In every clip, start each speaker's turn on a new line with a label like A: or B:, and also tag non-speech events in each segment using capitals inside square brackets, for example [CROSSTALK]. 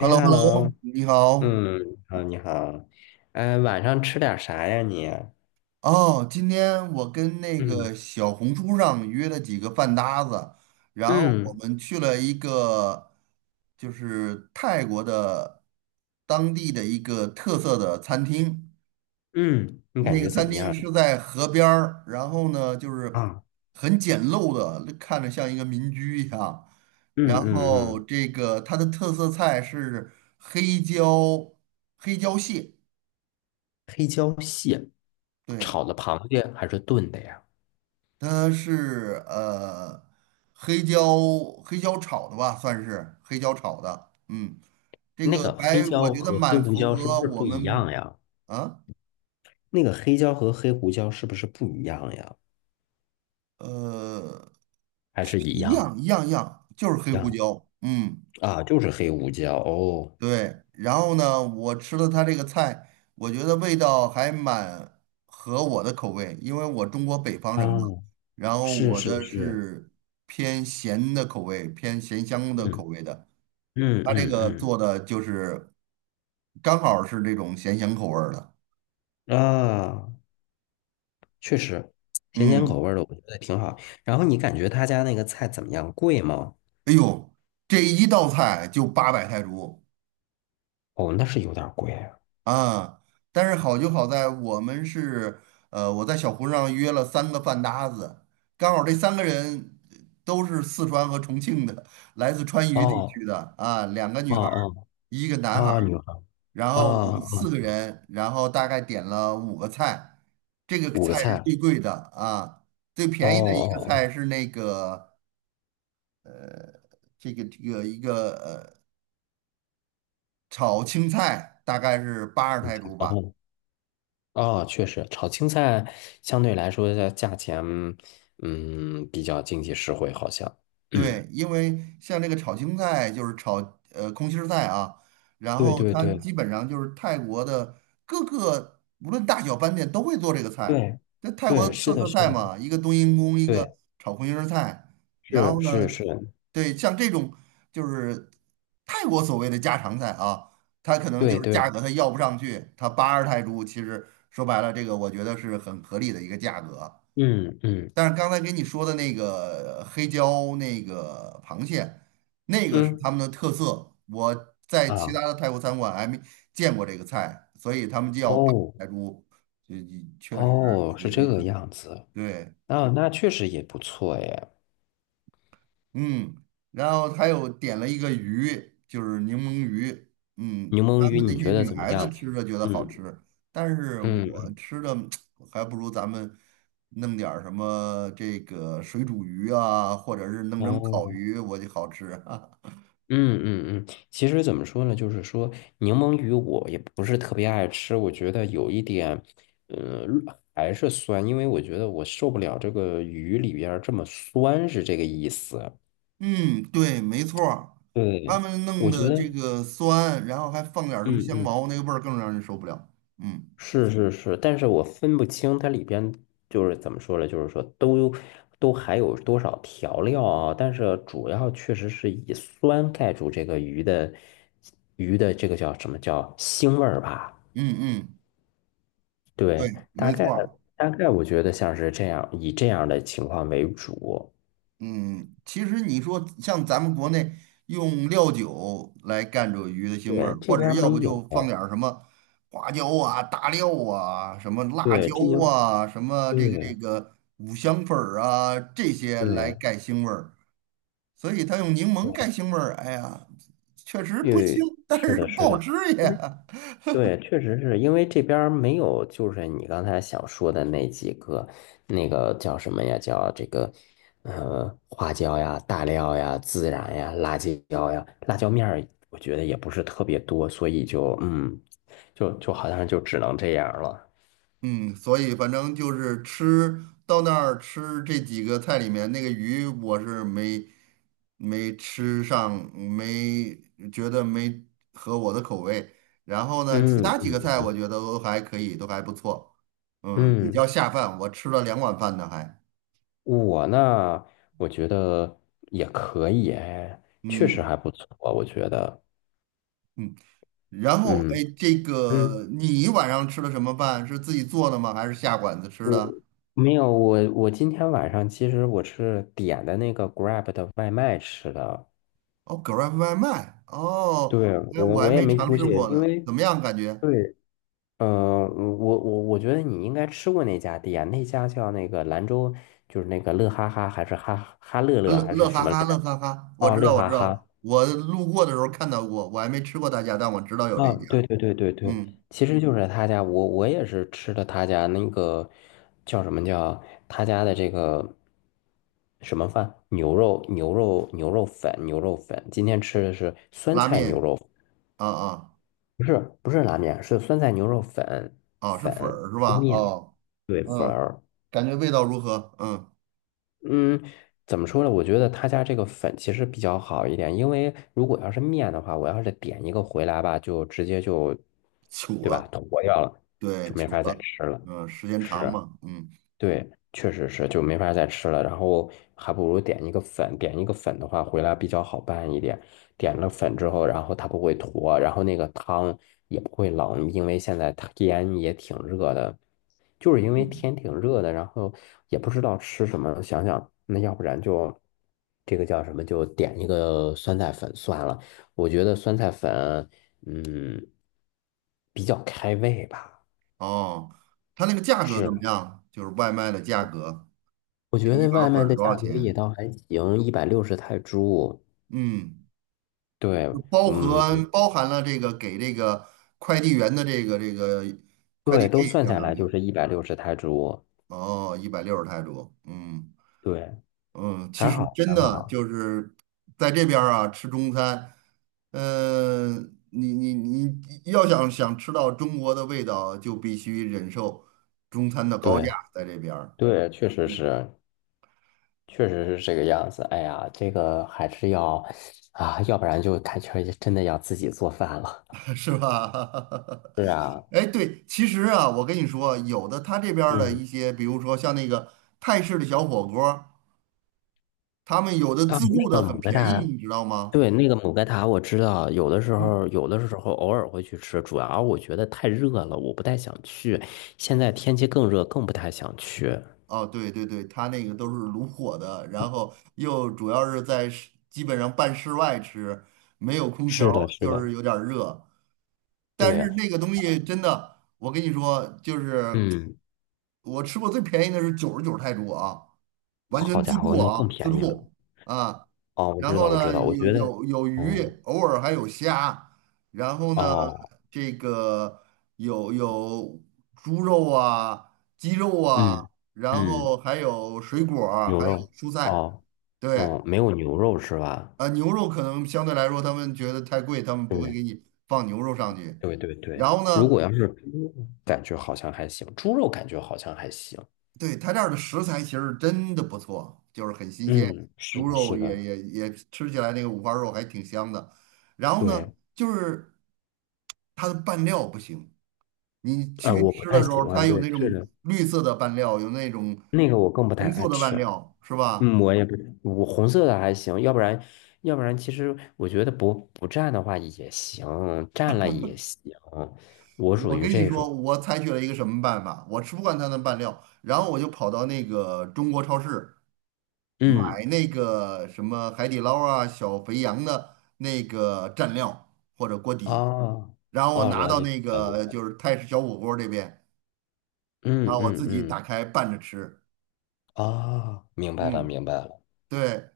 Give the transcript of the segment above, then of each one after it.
A: h e l l o h e l l o
B: ，hello，
A: 你好。
B: 嗯，好，你好，嗯，晚上吃点啥呀你？
A: 哦，今天我跟那
B: 嗯
A: 个小红书上约了几个饭搭子，然后我
B: 嗯
A: 们去了一个就是泰国的当地的一个特色的餐厅。
B: 嗯，你感
A: 那个
B: 觉怎
A: 餐
B: 么样
A: 厅
B: 呀？
A: 是在河边儿，然后呢就是
B: 啊，
A: 很简陋的，看着像一个民居一样。然
B: 嗯嗯
A: 后
B: 嗯，
A: 这个它的特色菜是黑椒黑椒蟹，
B: 黑椒蟹，
A: 对。
B: 炒的螃蟹还是炖的呀？
A: 它是黑椒黑椒炒的吧，算是黑椒炒的。嗯，这
B: 那
A: 个
B: 个黑
A: 还我
B: 椒
A: 觉得
B: 和黑
A: 蛮
B: 胡
A: 符
B: 椒是不
A: 合
B: 是
A: 我
B: 不一
A: 们。
B: 样呀？
A: 啊？
B: 那个黑椒和黑胡椒是不是不一样呀？
A: 呃
B: 还是一
A: 一
B: 样？
A: 样一样一样，就是黑
B: 一
A: 胡
B: 样
A: 椒。嗯，
B: 啊，就是黑胡椒哦。
A: 对。然后呢，我吃了它这个菜，我觉得味道还蛮合我的口味，因为我中国北方
B: 啊，
A: 人嘛，然后
B: 是
A: 我
B: 是
A: 的
B: 是，
A: 是偏咸的口味，偏咸香的口
B: 嗯
A: 味的。他这
B: 嗯
A: 个
B: 嗯
A: 做的就是刚好是这种咸咸口味儿的。
B: 嗯，啊。确实，咸咸口
A: 嗯，
B: 味儿的我觉得挺好。然后你感觉他家那个菜怎么样？贵吗？
A: 哎呦，这一道菜就800泰铢
B: 哦，那是有点儿贵啊。
A: 啊！但是好就好在我们是呃，我在小红书上约了三个饭搭子，刚好这三个人都是四川和重庆的，来自川渝地
B: 哦，
A: 区的啊，两个
B: 哦
A: 女孩儿
B: 哦
A: 一个男孩。
B: 啊，女孩
A: 然
B: 啊
A: 后我们
B: 啊，
A: 四个人，然后大概点了五个菜，这个
B: 五个
A: 菜是
B: 菜。
A: 最贵的啊，最
B: 哦
A: 便宜的一个
B: 哦
A: 菜是那个这个一个炒青菜，大概是80泰铢吧。
B: 哦哦，哦，确实，炒青菜相对来说的价钱，嗯，比较经济实惠，好像。嗯，
A: 对，因为像这个炒青菜就是炒空心儿菜啊，然
B: 对
A: 后
B: 对
A: 它
B: 对
A: 基本上就是泰国的各个无论大小饭店都会做这个菜。
B: 对
A: 这泰国
B: 对，是
A: 特
B: 的，
A: 色
B: 是
A: 菜
B: 的，
A: 嘛，一个冬阴功，一个
B: 对，
A: 炒空心儿菜。然
B: 是
A: 后
B: 是
A: 呢，
B: 是，
A: 对，像这种就是泰国所谓的家常菜啊，它可能
B: 对
A: 就是价
B: 对，
A: 格它要不上去，它82泰铢，其实说白了，这个我觉得是很合理的一个价格。
B: 嗯嗯
A: 但是刚才给你说的那个黑椒那个螃蟹，那个是他
B: 嗯
A: 们的特色。我在其他
B: 啊，
A: 的泰国餐馆还没见过这个菜，所以他们叫八珍
B: 哦。
A: 海珠，这确实
B: 哦，是
A: 有
B: 这
A: 时
B: 个
A: 候
B: 样子，
A: 对。
B: 啊，那确实也不错哎。
A: 嗯，然后他又点了一个鱼，就是柠檬鱼。
B: 柠
A: 嗯，
B: 檬
A: 他
B: 鱼，
A: 们那
B: 你
A: 些
B: 觉得
A: 女
B: 怎么
A: 孩子
B: 样？
A: 吃着觉得好
B: 嗯
A: 吃，但是
B: 嗯
A: 我
B: 嗯，
A: 吃的 [TSK] 还不如咱们弄点儿什么这个水煮鱼啊，或者是弄成烤
B: 哦，
A: 鱼，我就好吃。[LAUGHS]
B: 嗯嗯嗯。其实怎么说呢，就是说柠檬鱼我也不是特别爱吃，我觉得有一点，呃，还是酸，因为我觉得我受不了这个鱼里边儿这么酸，是这个意思。
A: 嗯，对，没错儿，他
B: 对，
A: 们弄
B: 我觉
A: 的这
B: 得，
A: 个酸，然后还放点儿什么
B: 嗯
A: 香
B: 嗯。
A: 茅，那个味儿更让人受不了。嗯
B: 是是是，但是我分不清它里边就是怎么说呢，就是说都还有多少调料啊，但是主要确实是以酸盖住这个鱼的这个叫什么叫腥味儿吧？
A: 嗯嗯，对，
B: 对，大
A: 没
B: 概
A: 错儿。
B: 我觉得像是这样，以这样的情况为主。
A: 嗯，其实你说像咱们国内用料酒来干这鱼的腥味
B: 对，
A: 儿，
B: 这
A: 或
B: 边
A: 者
B: 儿
A: 要
B: 没
A: 不
B: 有。
A: 就放点儿什么花椒啊、大料啊、什么辣
B: 对，
A: 椒
B: 这应
A: 啊、什么这个这
B: 对
A: 个五香粉儿啊这些来
B: 对
A: 盖腥味儿，所以他用柠檬
B: 对，
A: 盖腥味儿，哎呀，确实
B: 因
A: 不腥，
B: 为
A: 但
B: 是
A: 是
B: 的，
A: 不
B: 是
A: 好
B: 的。
A: 吃
B: 因为。
A: 呀。
B: 对，确实是因为这边儿没有，就是你刚才想说的那几个，那个叫什么呀？叫这个，花椒呀、大料呀、孜然呀、辣椒呀、辣椒面儿，我觉得也不是特别多，所以就嗯，就好像就只能这样了。
A: 嗯，所以反正就是吃到那儿吃这几个菜里面那个鱼，我是没吃上，没觉得没合我的口味。然后呢，其
B: 嗯
A: 他几个菜
B: 嗯
A: 我觉得都还可以，都还不错。嗯，比
B: 嗯，
A: 较下饭，我吃了两碗饭呢还。
B: 我呢，我觉得也可以，哎，确实
A: 嗯，
B: 还不错，我觉得，
A: 然后
B: 嗯
A: 哎，这
B: 嗯。
A: 个你晚上吃的什么饭？是自己做的吗？还是下馆子吃
B: 我
A: 的？
B: 没有，我今天晚上其实我是点的那个 Grab 的外卖吃的，
A: 哦，Grab 外卖。哦，
B: 对，
A: 那
B: 我
A: 我还
B: 我也
A: 没
B: 没
A: 尝
B: 出
A: 试
B: 去，
A: 过
B: 因
A: 呢，
B: 为
A: 怎么样感觉？
B: 对，嗯，我觉得你应该吃过那家店，那家叫那个兰州，就是那个乐哈哈还是哈哈乐乐
A: 乐
B: 还是
A: 乐
B: 什
A: 哈
B: 么来
A: 哈，乐
B: 着？
A: 哈哈，我
B: 哦，
A: 知
B: 乐
A: 道，我知
B: 哈哈，
A: 道，我路过的时候看到过，我还没吃过他家，但我知道有这
B: 啊，
A: 一家。
B: 对对对对对，
A: 嗯，
B: 其实就是他家，我也是吃的他家那个叫什么叫他家的这个什么饭，牛肉粉，今天吃的是酸
A: 拉
B: 菜牛
A: 面，
B: 肉，
A: 啊啊
B: 不是不是拉面，是酸菜牛肉粉
A: 啊，是
B: 粉
A: 粉儿是
B: 是
A: 吧？
B: 面，
A: 哦，
B: 对粉
A: 嗯，
B: 儿。
A: 感觉味道如何？嗯，
B: 嗯，怎么说呢？我觉得他家这个粉其实比较好一点，因为如果要是面的话，我要是点一个回来吧，就直接就，
A: 糗
B: 对
A: 了，
B: 吧，坨掉了，
A: 对，
B: 就没
A: 糗
B: 法再
A: 了，
B: 吃了。
A: 嗯，时间长
B: 是，
A: 嘛，嗯
B: 对，确实是，就没法再吃了。然后还不如点一个粉，点一个粉的话，回来比较好拌一点。点了粉之后，然后它不会坨，然后那个汤也不会冷，因为现在天也挺热的，就是因为
A: 嗯，
B: 天挺热的，然后也不知道吃什么，想想那要不然就这个叫什么，就点一个酸菜粉算了。我觉得酸菜粉，嗯，比较开胃吧，
A: 哦，它那个价格怎么
B: 是。
A: 样？就是外卖的价格，
B: 我
A: 这
B: 觉
A: 一
B: 得外
A: 碗粉
B: 卖
A: 儿
B: 的
A: 多少
B: 价格也
A: 钱？
B: 倒还行，一百六十泰铢。
A: 嗯，
B: 对，
A: 就包
B: 嗯，
A: 含包含了这个给这个快递员的这个快递
B: 对，都
A: 费，
B: 算
A: 相
B: 下
A: 当
B: 来就
A: 于。
B: 是一百六十泰铢。
A: 哦，160泰铢，嗯
B: 对，
A: 嗯，
B: 还
A: 其实
B: 好
A: 真
B: 还
A: 的
B: 好。
A: 就是在这边儿啊吃中餐，你要想想吃到中国的味道，就必须忍受中餐的高价，
B: 对
A: 在这边儿
B: 对，确实是，确实是这个样子。哎呀，这个还是要啊，要不然就感觉真的要自己做饭了。
A: [LAUGHS] 是吧？
B: 是啊，
A: [LAUGHS] 哎，对，其实啊，我跟你说，有的他这边儿的
B: 嗯，
A: 一些，比如说像那个泰式的小火锅儿他们有的
B: 到
A: 自
B: 那
A: 助的
B: 个
A: 很
B: 某个
A: 便宜，
B: 大，
A: 你知道吗？
B: 对，那个姆盖塔我知道，有的时候
A: 嗯。
B: 有的时候偶尔会去吃，主要我觉得太热了，我不太想去。现在天气更热，更不太想去。
A: 哦，对对对，它那个都是炉火的，然后又主要是在室基本上半室外吃，没有空
B: 是
A: 调，
B: 的，是
A: 就
B: 的，
A: 是有点儿热。但是
B: 对，
A: 那个东西真的，我跟你说，就是。
B: 嗯，
A: 我吃过最便宜的是99泰铢啊，完
B: 好
A: 全自
B: 家伙，
A: 助
B: 那更
A: 啊，自
B: 便宜了。
A: 助啊。
B: 哦，我
A: 然
B: 知
A: 后
B: 道，我知
A: 呢，
B: 道，我
A: 有
B: 觉得，
A: 有有鱼，
B: 嗯，
A: 偶尔还有虾。然后呢，
B: 哦，
A: 这个有猪肉啊、鸡肉啊，
B: 嗯
A: 然后
B: 嗯，
A: 还有水果儿
B: 牛
A: 还有
B: 肉，
A: 蔬菜。
B: 哦，
A: 对，
B: 哦，没有牛肉是吧？
A: 啊，牛肉可能相对来说他们觉得太贵，他们不会
B: 对
A: 给你放牛肉上去。
B: 对对对，
A: 然后
B: 如果
A: 呢？
B: 要是猪肉，感觉好像还行，猪肉感觉好像还行。
A: 对，他这儿的食材其实真的不错，就是很新鲜，
B: 嗯，是
A: 猪
B: 的，
A: 肉
B: 是
A: 也
B: 的，
A: 也也吃起来那个五花肉还挺香的。然后呢，
B: 对。
A: 就是它的拌料不行，你
B: 啊，
A: 去
B: 我不
A: 吃的
B: 太
A: 时
B: 喜
A: 候，
B: 欢，
A: 它有
B: 对，
A: 那
B: 是
A: 种
B: 的，
A: 绿色的拌料，有那种
B: 那个我更不太
A: 红
B: 爱
A: 色的
B: 吃。
A: 拌料，是吧？
B: 嗯，我也不，我红色的还行，要不然，要不然，其实我觉得不蘸的话也行，蘸了也行，我属
A: 我
B: 于
A: 跟你
B: 这
A: 说，
B: 种。
A: 我采取了一个什么办法，我吃不惯它的拌料，然后我就跑到那个中国超市。买
B: 嗯，
A: 那个什么海底捞啊、小肥羊的那个蘸料或者锅
B: 啊，
A: 底，然后我
B: 哦，
A: 拿
B: 了
A: 到
B: 解
A: 那
B: 了解
A: 个
B: 了，
A: 就是泰式小火锅这边，然
B: 嗯
A: 后我
B: 嗯
A: 自己
B: 嗯，
A: 打开拌着吃。
B: 啊，明白了
A: 嗯，
B: 明白了，
A: 对，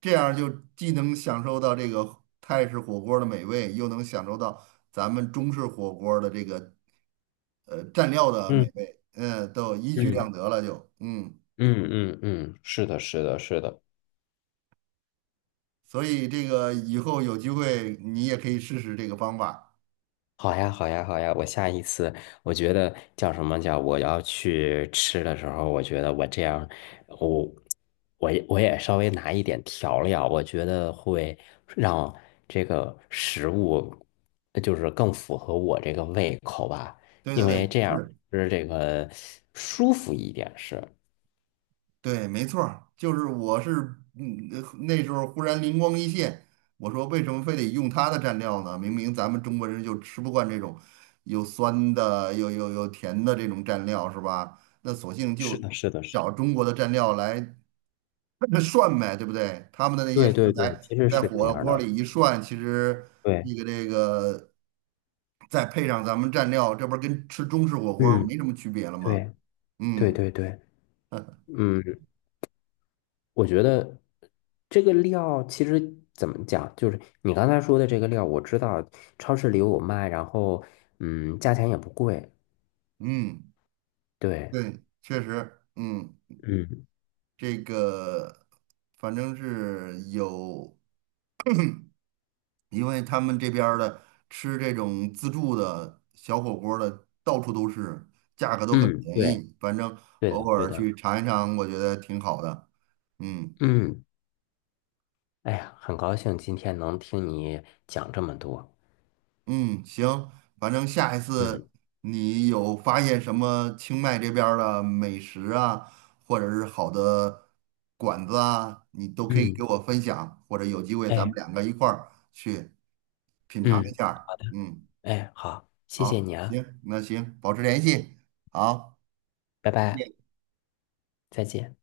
A: 这样就既能享受到这个泰式火锅的美味，又能享受到咱们中式火锅的这个蘸料的
B: 嗯
A: 美味，嗯，都一举
B: 嗯
A: 两得了就，嗯，
B: 嗯嗯嗯，是的，是的，是的。
A: 所以这个以后有机会你也可以试试这个方法。
B: 好呀，好呀，好呀！我下一次，我觉得叫什么叫我要去吃的时候，我觉得我这样，我我也稍微拿一点调料，我觉得会让这个食物就是更符合我这个胃口吧，
A: 对
B: 因
A: 对
B: 为
A: 对，
B: 这样
A: 是。
B: 吃这个舒服一点是。
A: 对，没错儿，就是我是，那时候忽然灵光一现，我说为什么非得用它的蘸料呢？明明咱们中国人就吃不惯这种有酸的、有甜的这种蘸料，是吧？那索性
B: 是
A: 就
B: 的，是的，是
A: 找
B: 的。
A: 中国的蘸料来 [LAUGHS] 涮呗，对不对？他们的那些
B: 对
A: 食
B: 对对，
A: 材
B: 其实
A: 在
B: 是这
A: 火
B: 样
A: 锅
B: 的。
A: 里一涮，其实
B: 对，
A: 那个这个再配上咱们蘸料，这不是跟吃中式火锅
B: 嗯，
A: 没什么区别了吗？
B: 对对
A: 嗯
B: 对对，嗯。我觉得这个料其实怎么讲，就是你刚才说的这个料，我知道超市里有卖，然后嗯，价钱也不贵。
A: 嗯。
B: 对，
A: 对，确实，嗯，
B: 嗯
A: 这个反正是有，因为他们这边儿的吃这种自助的小火锅儿的到处都是，价格都很
B: 嗯，
A: 便
B: 对，
A: 宜，反正
B: 对
A: 偶
B: 的，对
A: 尔
B: 的，
A: 去尝一尝，我觉得挺好的。嗯。
B: 嗯，哎呀，很高兴今天能听你讲这么多。
A: 嗯，行，反正下一次
B: 嗯
A: 你有发现什么清迈这边儿的美食啊，或者是好的馆子啊，你都可以给
B: 嗯，
A: 我分享，或者有机会咱们
B: 哎
A: 两个一块儿去品尝一
B: 嗯
A: 下儿嗯，
B: 哎，好，谢谢你
A: 好，
B: 啊，
A: 行，那行，保持联系，好。
B: 拜
A: 再
B: 拜，
A: 见。
B: 再见。